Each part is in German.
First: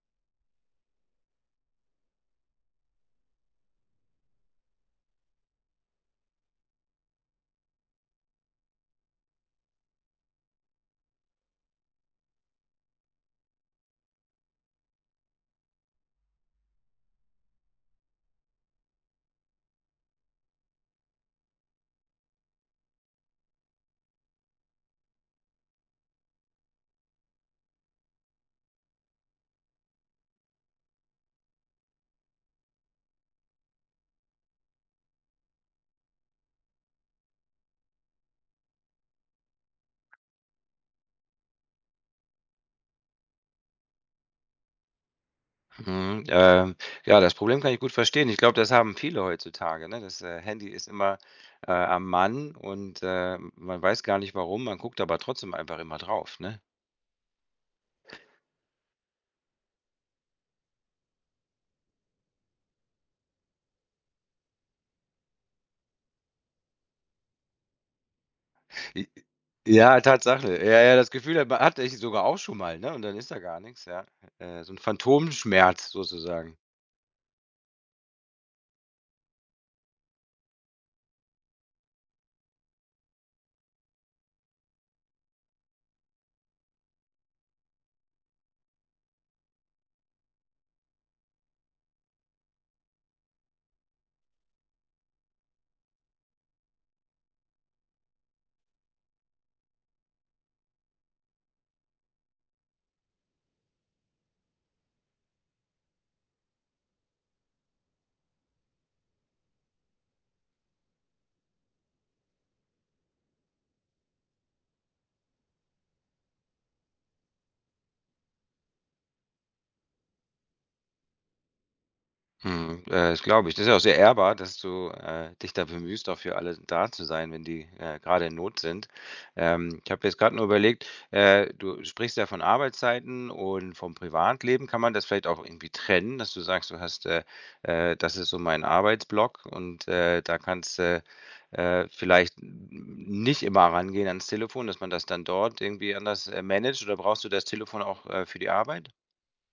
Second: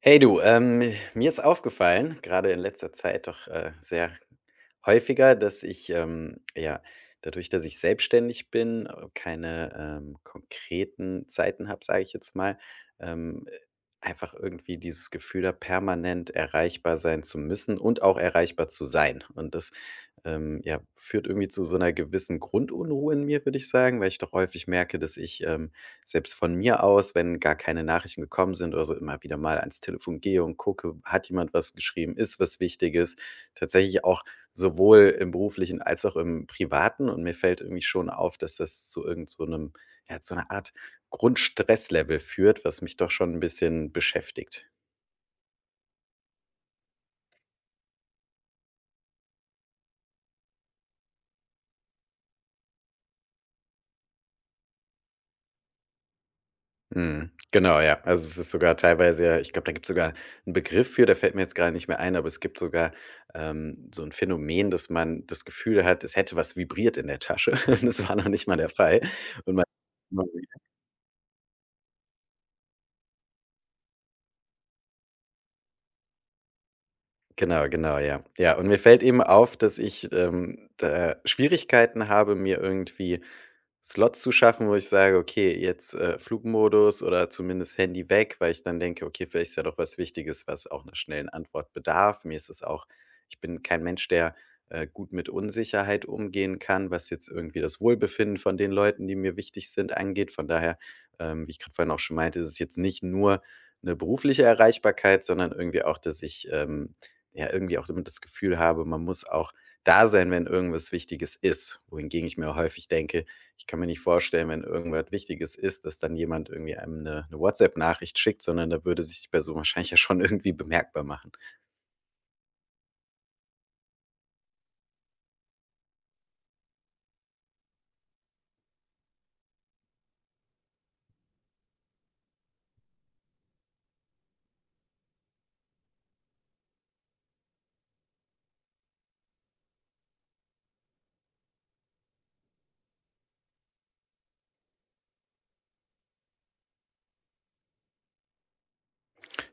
Hey du, mir ist aufgefallen, gerade in letzter Zeit doch sehr häufiger, dass ich, ja, dadurch, dass ich selbstständig bin, keine konkreten Zeiten habe, sage ich jetzt mal, ähm, äh, einfach irgendwie dieses Gefühl habe, permanent erreichbar sein zu müssen und auch erreichbar zu sein. Und das ja, führt irgendwie zu so einer gewissen Grundunruhe in mir, würde ich sagen, weil ich doch häufig merke, dass ich selbst von mir aus, wenn gar keine Nachrichten gekommen sind oder so, immer wieder mal ans Telefon gehe und gucke, hat jemand was geschrieben, ist was Wichtiges. Tatsächlich auch sowohl im beruflichen als auch im privaten. Und mir fällt irgendwie schon auf, dass das zu irgend so 'nem ja, zu einer Art Grundstresslevel führt, was mich doch schon ein bisschen beschäftigt. Mhm, ähm, ja, das Problem kann ich gut verstehen. Ich glaube, das haben viele heutzutage, ne? Das, Handy ist immer, am Mann und, man weiß gar nicht warum, man guckt aber trotzdem einfach immer drauf, ne? Mhm. Genau, ja. Also, es ist sogar teilweise ja, ich glaube, da gibt es sogar einen Begriff für, der fällt mir jetzt gerade nicht mehr ein, aber es gibt sogar, so ein Phänomen, dass man das Gefühl hat, es hätte was vibriert in der Tasche. Das war noch nicht mal der Fall. J Und man ja, Tatsache. Ja, ja, das Gefühl hatte ich sogar auch schon mal, ne, und dann ist da gar nichts. Ja. So ein Phantomschmerz sozusagen. genau, genau, ja. Ja, und mir fällt eben auf, dass ich, da Schwierigkeiten habe, mir irgendwie Slots zu schaffen, wo ich sage: „Okay, jetzt, Flugmodus oder zumindest Handy weg“, weil ich dann denke: „Okay, vielleicht ist ja doch was Wichtiges, was auch 'ner schnellen Antwort bedarf.“ Mir ist es auch, ich bin kein Mensch, der, gut mit Unsicherheit umgehen kann, was jetzt irgendwie das Wohlbefinden von den Leuten, die mir wichtig sind, angeht. Von daher, wie ich gerade vorhin auch schon meinte, ist es jetzt nicht nur eine berufliche Erreichbarkeit, sondern irgendwie auch, dass ich, ja, irgendwie auch immer das Gefühl habe, man muss auch da sein, wenn irgendwas Wichtiges ist. Wohingegen ich mir häufig denke: Ich kann mir nicht vorstellen, wenn irgendwas Wichtiges ist, dass dann jemand irgendwie einem eine 'ne WhatsApp-Nachricht schickt, sondern da würde sich die Person wahrscheinlich ja schon irgendwie bemerkbar machen. Mhm, Das glaube ich. Das ist ja auch sehr ehrbar, dass du, dich da bemühst, auch für alle da zu sein, wenn die, grade in Not sind. Ich habe jetzt gerade nur überlegt, du sprichst ja von Arbeitszeiten und vom Privatleben. Kann man das vielleicht auch irgendwie trennen, dass du sagst, du hast, das ist so mein Arbeitsblock und, da kannst du vielleicht nicht immer rangehen ans Telefon, dass man das dann dort irgendwie anders, managt, oder brauchst du das Telefon auch, für die Arbeit?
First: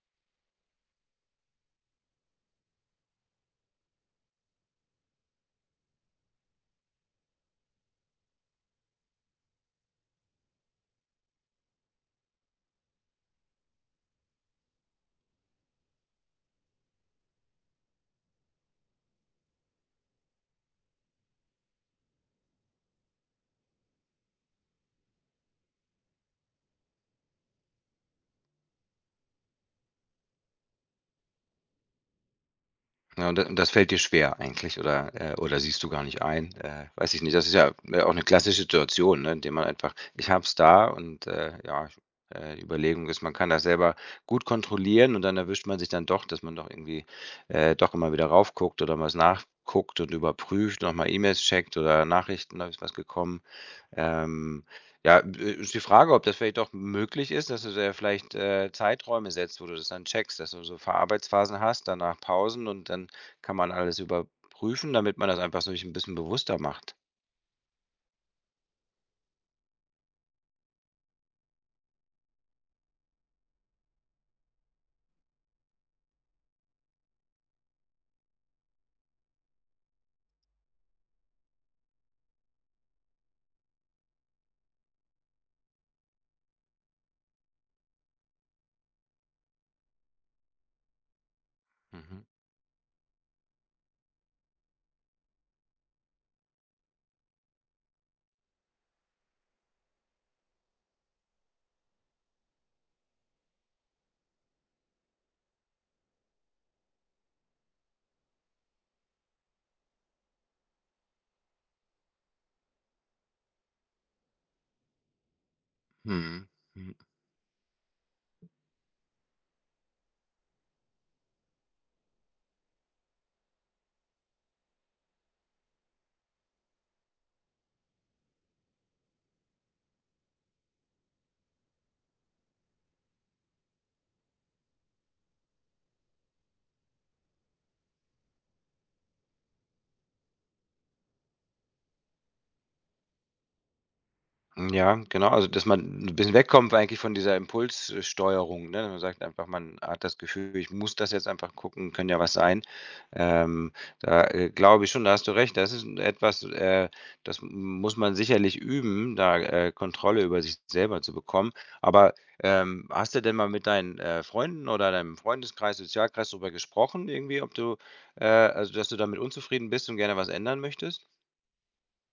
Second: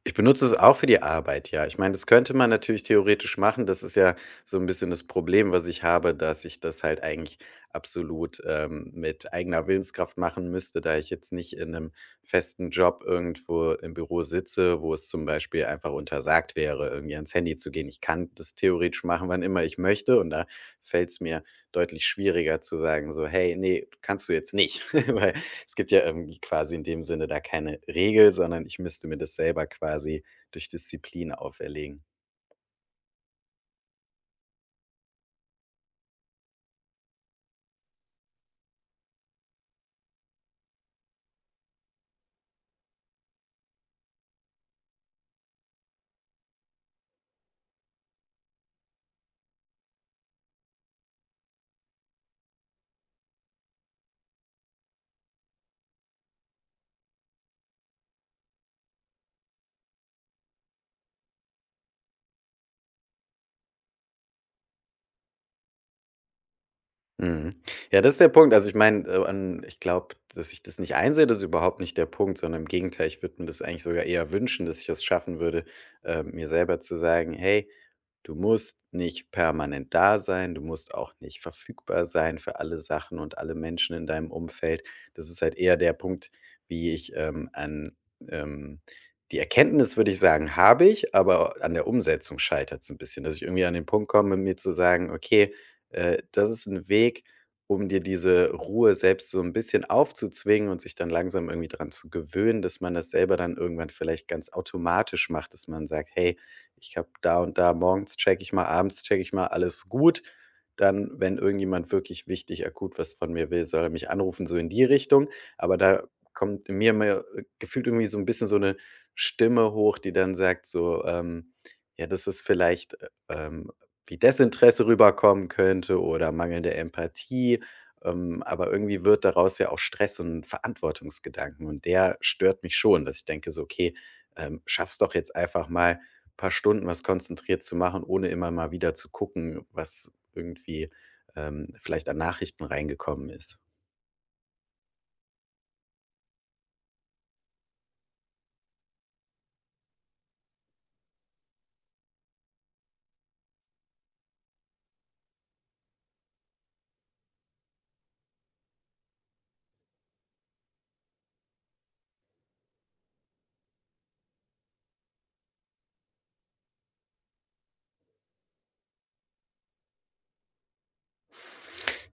Ich benutze es auch für die Arbeit, ja. Ich meine, das könnte man natürlich theoretisch machen. Das ist ja so ein bisschen das Problem, was ich habe, dass ich das halt eigentlich absolut, mit eigener Willenskraft machen müsste, da ich jetzt nicht in einem festen Job irgendwo im Büro sitze, wo es zum Beispiel einfach untersagt wäre, irgendwie ans Handy zu gehen. Ich kann das theoretisch machen, wann immer ich möchte, und da fällt es mir deutlich schwieriger zu sagen so: „Hey, nee, kannst du jetzt nicht“, weil es gibt ja irgendwie quasi in dem Sinne da keine Regel, sondern ich müsste mir das selber quasi durch Disziplin auferlegen. Ja, und das fällt dir schwer eigentlich, oder oder siehst du gar nicht ein? Weiß ich nicht. Das ist ja, auch eine klassische Situation, ne, in der man einfach ich habe es da und, ja, ich die Überlegung ist, man kann das selber gut kontrollieren, und dann erwischt man sich dann doch, dass man doch irgendwie, doch immer wieder raufguckt oder was nachguckt und überprüft, nochmal E-Mails checkt oder Nachrichten: „Da ist was gekommen?“ ähm, ja, ist die Frage, ob das vielleicht doch möglich ist, dass du dir vielleicht, Zeiträume setzt, wo du das dann checkst, dass du so Verarbeitsphasen hast, danach Pausen, und dann kann man alles überprüfen, damit man das einfach so sich 'n bisschen bewusster macht. Mhm. Ja, das ist der Punkt. Also ich meine, an, ich glaube, dass ich das nicht einsehe, das ist überhaupt nicht der Punkt, sondern im Gegenteil, ich würde mir das eigentlich sogar eher wünschen, dass ich es schaffen würde, mir selber zu sagen, hey, du musst nicht permanent da sein, du musst auch nicht verfügbar sein für alle Sachen und alle Menschen in deinem Umfeld. Das ist halt eher der Punkt, wie ich an ähm, die Erkenntnis, würde ich sagen, habe ich, aber an der Mhm. Umsetzung scheitert es ein bisschen, dass ich irgendwie an den Punkt komme, mir zu sagen, okay, das ist ein Weg, um dir diese Ruhe selbst so ein bisschen aufzuzwingen und sich dann langsam irgendwie dran zu gewöhnen, dass man das selber dann irgendwann vielleicht ganz automatisch macht, dass man sagt: „Hey, ich habe da und da, morgens checke ich mal, abends checke ich mal, alles gut. Dann, wenn irgendjemand wirklich wichtig akut was von mir will, soll er mich anrufen“, so in die Richtung. Aber da Mhm. kommt in mir Mhm. immer gefühlt irgendwie so ein bisschen so eine Stimme hoch, die dann sagt so, ja, das ist vielleicht, wie Desinteresse rüberkommen könnte oder mangelnde Empathie. Aber irgendwie wird daraus ja auch Stress und Verantwortungsgedanken und der stört mich schon, dass ich denke so: „Okay, schaff's doch jetzt einfach mal, ein paar Stunden was konzentriert zu machen, ohne immer mal wieder zu gucken, was irgendwie, vielleicht an Nachrichten reingekommen ist.“ Hm, ja, genau, also dass man ein bisschen wegkommt eigentlich von dieser Impuls ne? Man sagt einfach, man hat das Gefühl: „Ich muss das jetzt einfach gucken, könnte ja was sein.“ Ähm, Da, glaube ich schon, da hast du recht. Das ist etwas, das muss man sicherlich üben, da, Kontrolle über sich selber zu bekommen. Aber, hast du denn mal mit deinen, Freunden oder deinem Freundeskreis, Sozialkreis darüber gesprochen irgendwie, ob du, also dass du damit unzufrieden bist und gerne was ändern möchtest?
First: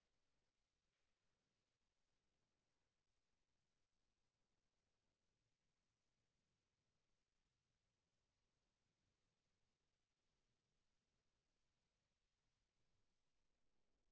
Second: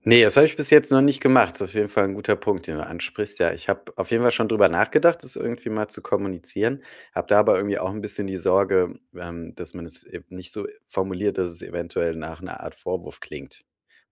Ne, das habe ich bis jetzt noch nicht gemacht. Ist auf jeden Fall ein guter Punkt, den du ansprichst. Ja, ich habe auf jeden Fall schon drüber nachgedacht, das irgendwie mal zu kommunizieren, habe da aber irgendwie auch ein bisschen die Sorge, dass man es eben nicht so formuliert, dass es eventuell nach einer Art Vorwurf klingt.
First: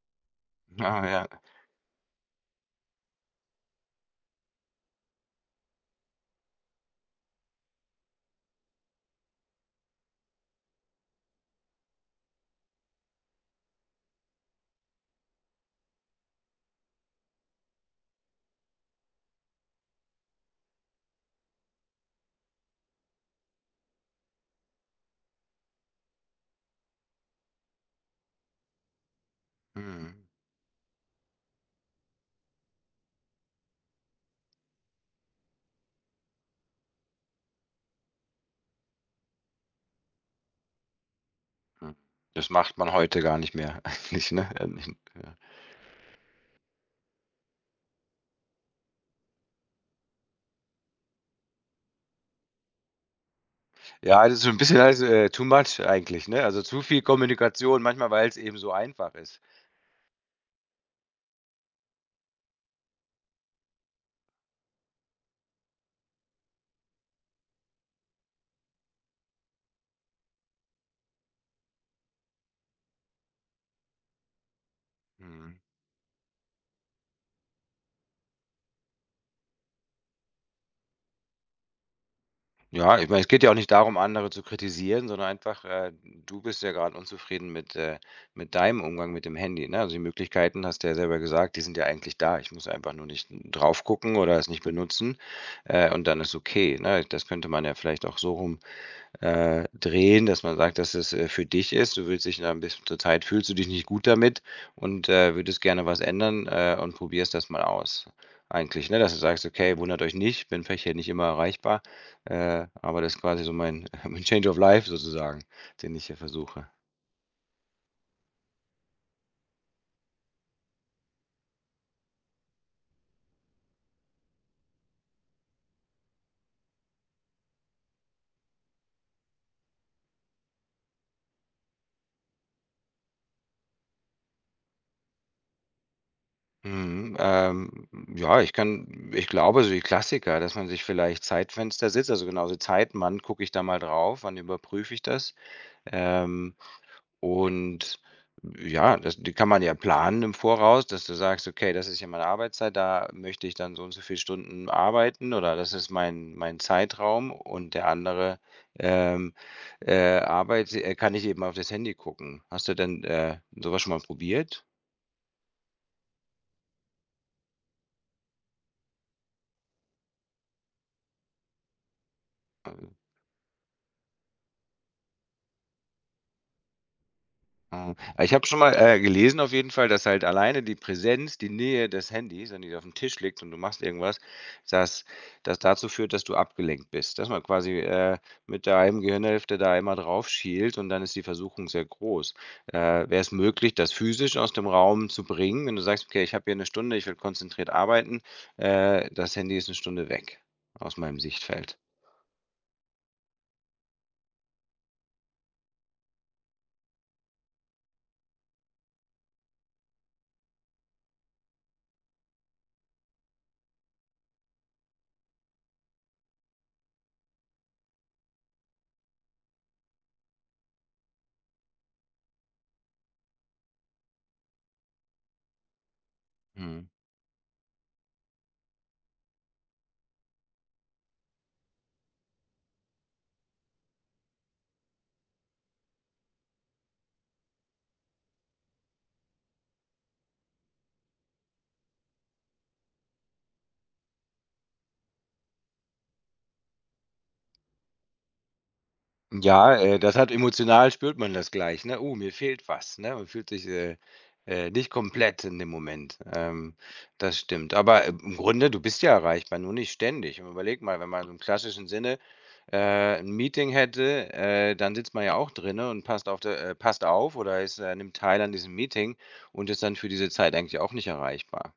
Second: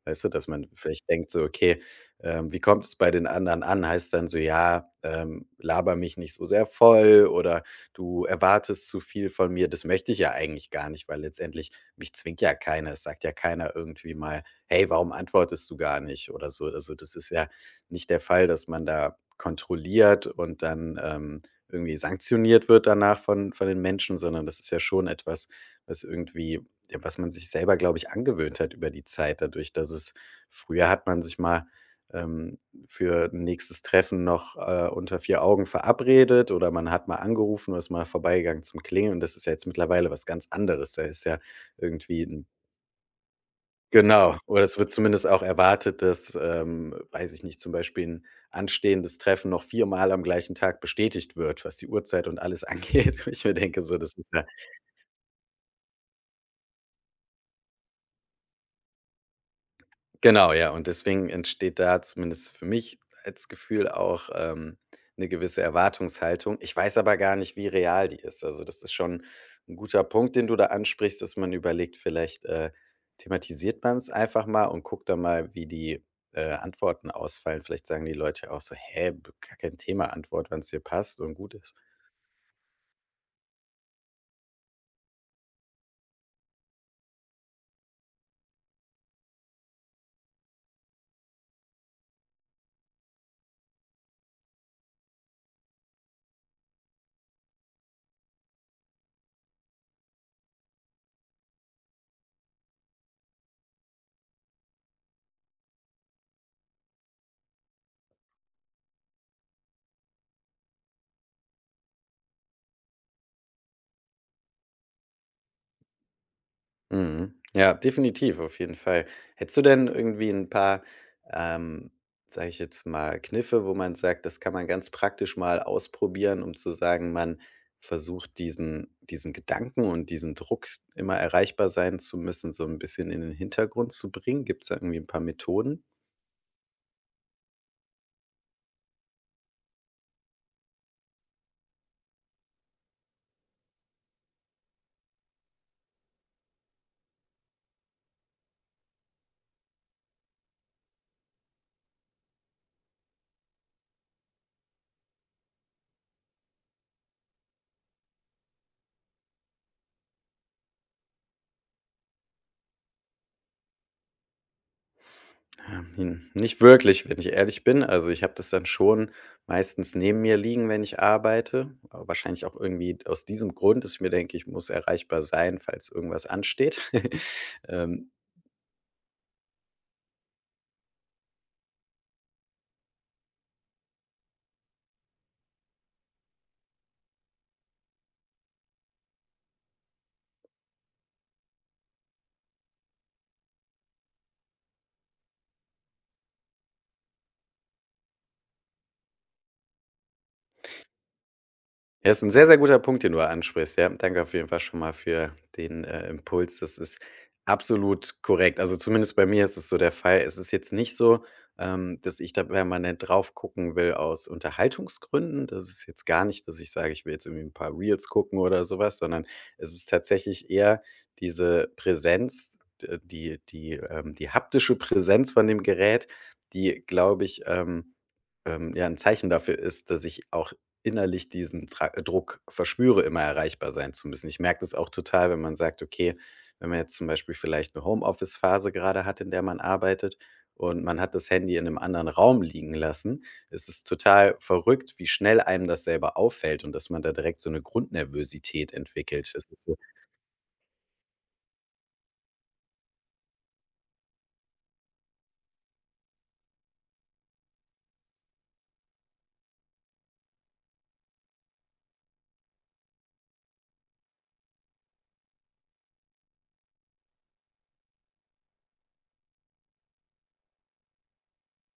Weißt du, dass man Ah vielleicht ja, denkt so: „Okay, wie kommt es bei den anderen an?“ Heißt dann so: „Ja, laber mich nicht so sehr voll“ oder „Du erwartest zu viel von mir.“ Das möchte ich ja eigentlich gar nicht, weil letztendlich mich zwingt ja keiner. Es sagt ja keiner irgendwie mal hey, warum antwortest du gar nicht oder so. Also das ist ja nicht der Fall, dass man da kontrolliert und dann irgendwie sanktioniert wird danach von den Menschen, sondern das ist ja schon etwas, was irgendwie, ja, was man sich selber, glaube ich, angewöhnt hat über die Zeit, dadurch, dass es mhm. früher hat man sich mal ähm, für ein nächstes Treffen noch unter vier Augen verabredet oder man hat mal angerufen oder ist mal vorbeigegangen zum Klingeln. Und das ist ja jetzt mittlerweile was ganz anderes. Da ist ja Mhm. irgendwie ein Das macht man heute gar nicht mehr eigentlich, genau, ne? oder es wird Nicht- zumindest Ja, auch erwartet, dass, weiß ich nicht, zum Beispiel ein anstehendes Treffen noch viermal am gleichen Tag bestätigt wird, was die Uhrzeit und alles angeht. Ich mir denke, so, das ja, ist das ist ja so 'n bisschen alles, too much eigentlich, ne? Also, zu viel Kommunikation manchmal, weil es eben so einfach ist. genau, ja, und deswegen entsteht da zumindest für mich als Gefühl auch, 'ne gewisse Erwartungshaltung. Ich weiß aber gar nicht, wie real die ist. Also, das ist schon ein guter Punkt, den du da ansprichst, dass man überlegt, vielleicht, thematisiert man es einfach mal und guckt dann mal, Mhm. wie die, Antworten ausfallen. Vielleicht sagen die Leute auch so: „Hä, b gar kein Thema“, Antwort, wann es dir passt und gut ist. Ja, ich meine, es geht ja auch nicht darum, andere zu kritisieren, sondern einfach, du bist ja gerade unzufrieden mit deinem Umgang mit dem Handy, ne? Also, die Möglichkeiten, hast du ja selber gesagt, die sind ja eigentlich da. Ich muss einfach nur nicht drauf gucken oder es nicht benutzen, und dann ist okay, ne? Das könnte man ja vielleicht auch so rum drehen, dass man sagt, dass es, für dich ist. Du willst dich da ein bisschen zur Zeit fühlst du dich nicht gut damit, und, würdest gerne was ändern, und probierst das mal aus eigentlich, ne? Dass du sagst: „Okay, wundert euch nicht, bin vielleicht hier nicht immer erreichbar, aber das ist quasi so mein mein Change of Life sozusagen, den ich hier versuche.“ Mhm. Ja, definitiv, auf jeden Fall. Hättest du denn irgendwie ein paar, ähm, sage ich jetzt mal, Kniffe, wo man sagt, das kann man ganz praktisch mal ausprobieren, um zu sagen, man versucht diesen Gedanken und diesen Druck, immer erreichbar sein zu müssen, so ein bisschen in den Hintergrund zu bringen? Gibt's da irgendwie ein paar Methoden? Mhm, ähm, ja, ich glaube, so die Klassiker, dass man sich vielleicht Zeitfenster sitzt, also genauso Zeiten, wann gucke ich da mal drauf, wann überprüfe ich das? Ähm Und ja, das die kann man ja planen im Voraus, dass du sagst: „Okay, das ist ja meine Arbeitszeit, da möchte ich dann so und so viele Stunden arbeiten, oder das ist mein Zeitraum und der andere, ähm, Arbeit kann ich eben auf das Handy gucken.“ Hast du denn, so was schon mal probiert? Ja, hm, nicht wirklich, wenn ich ehrlich bin. Also, ich habe das dann schon meistens neben mir liegen, wenn ich arbeite. Aber wahrscheinlich auch irgendwie aus diesem Grund, dass ich mir denke, ich muss erreichbar sein, falls irgendwas ansteht. Mhm. Ähm, Ich habe schon mal, gelesen auf jeden Fall, dass halt alleine die Präsenz, die Nähe des Handys, wenn die auf dem Tisch liegt und du machst irgendwas, dass das dazu führt, dass du abgelenkt bist. Dass man quasi, mit der halben Gehirnhälfte da einmal drauf schielt, und dann ist die Versuchung sehr groß. Wäre es möglich, das physisch aus dem Raum zu bringen, wenn du sagst: „Okay, ich habe hier eine Stunde, ich will konzentriert arbeiten, das Handy ist eine Stunde weg aus meinem Sichtfeld.“ Ja, ist ein sehr, sehr guter Punkt, den du ansprichst, ja. Danke auf jeden Fall schon mal für den, Impuls. Das ist absolut korrekt. Also, zumindest bei mir ist es so der Fall. Es ist jetzt nicht so, dass ich da permanent drauf gucken will aus Unterhaltungsgründen. Das ist jetzt gar nicht, dass ich sage, ich will jetzt irgendwie ein paar Reels gucken oder sowas, sondern es ist tatsächlich eher diese Präsenz, die haptische Präsenz von dem Gerät, die, Mhm. glaube ich, ja, ein Zeichen dafür ist, dass ich auch innerlich diesen Tra Druck verspüre, immer erreichbar sein zu müssen. Ich merke das auch total, wenn man sagt, okay, wenn man jetzt zum Beispiel vielleicht eine Homeoffice-Phase gerade hat, in der man arbeitet und man hat das Handy in einem anderen Raum liegen lassen. Es ist total verrückt, wie schnell einem das selber auffällt und dass man da direkt so eine Grundnervosität entwickelt. Das ist so Ja, das hat emotional spürt man das gleich, ne? „Oh, mir fehlt was“, ne? Man fühlt sich, nicht komplett in dem Moment. Das stimmt. Aber im Grunde, du bist ja erreichbar, nur nicht ständig. Und überleg mal, wenn man so im klassischen Sinne, 'n Meeting hätte, dann sitzt man ja auch drinne und passt auf oder nimmt teil an diesem Meeting und ist dann für diese Zeit eigentlich auch nicht erreichbar.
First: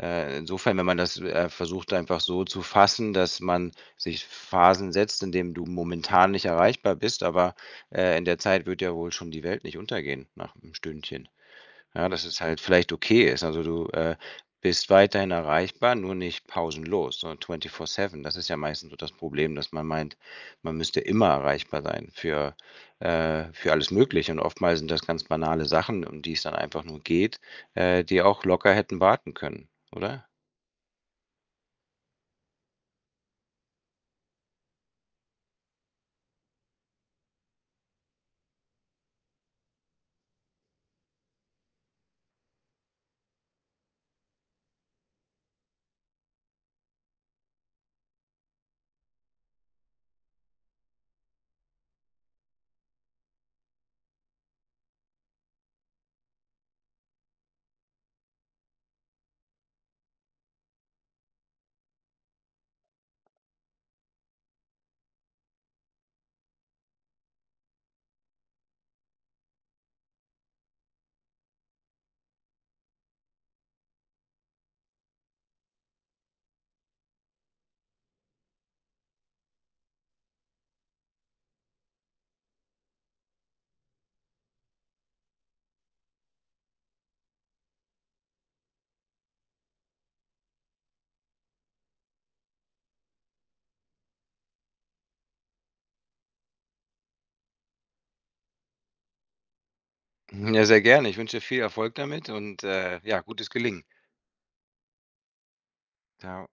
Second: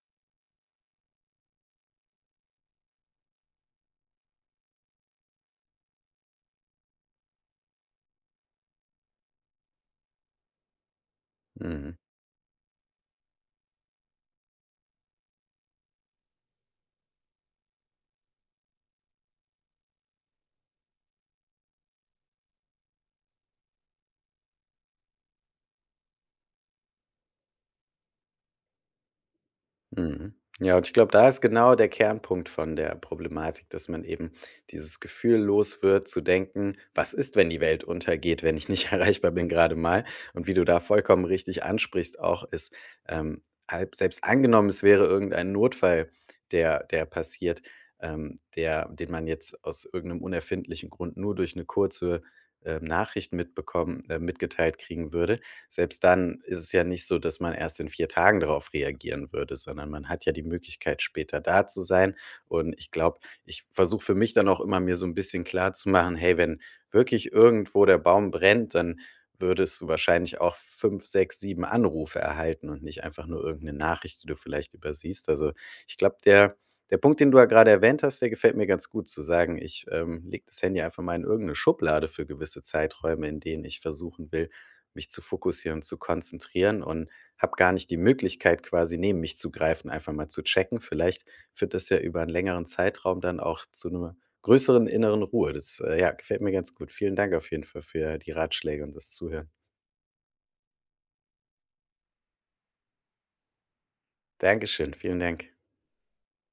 Insofern, wenn man das, versucht, einfach so zu fassen, dass man sich Phasen setzt, in dem du momentan nicht erreichbar bist, aber, in der Zeit wird ja wohl schon die Welt nicht untergehen nach einem Stündchen. mhm. Ja, dass es halt vielleicht okay ist. Also, du, bist weiterhin erreichbar, nur nicht pausenlos, sondern 24/7. Das ist ja meistens so das Problem, dass man meint, man müsste immer erreichbar sein für alles Mögliche. Und oftmals sind das ganz banale Sachen, um die es dann einfach nur geht, die auch locker hätten warten können, oder? Mhm. Ja, und ich glaube, da ist genau der Kernpunkt von der Problematik, dass man eben dieses Gefühl los wird, zu denken: „Was ist, wenn die Welt untergeht, wenn ich nicht erreichbar bin gerade mal?“ Und wie du da vollkommen richtig ansprichst auch, ist, ähm, halb selbst angenommen, es wäre irgendein Notfall, der passiert, der den man jetzt aus irgendeinem unerfindlichen Grund nur durch eine kurze, Nachricht mitbekommen mitgeteilt kriegen würde. Selbst dann ist es ja nicht so, dass man erst in 4 Tagen darauf reagieren würde, sondern man hat ja die Möglichkeit, später da zu sein. Und ich glaube, ich versuche für mich dann auch immer, mir so ein bisschen klar zu machen: „Hey, wenn wirklich irgendwo der Baum brennt, dann würdest du wahrscheinlich auch 5, 6, 7 Anrufe erhalten und nicht einfach nur irgendeine Nachricht, die du vielleicht übersiehst.“ Also, ich glaube, der Punkt, den du ja gerade erwähnt hast, der gefällt mir ganz gut, zu sagen: „Ich, lege das Handy einfach mal in irgendeine Schublade für gewisse Zeiträume, in denen ich versuchen will mich zu fokussieren, zu konzentrieren und habe gar nicht die Möglichkeit, quasi neben mich zu greifen, einfach mal zu checken. Vielleicht führt das ja über einen längeren Zeitraum dann auch zu einer größeren inneren Ruhe. Das, ja, gefällt mir ganz gut. Vielen Dank auf jeden Fall für die Ratschläge und das Zuhören. Ja, sehr gerne. Ich wünsche dir viel Erfolg damit und, ja, gutes Gelingen. Dankeschön, vielen Dank. Da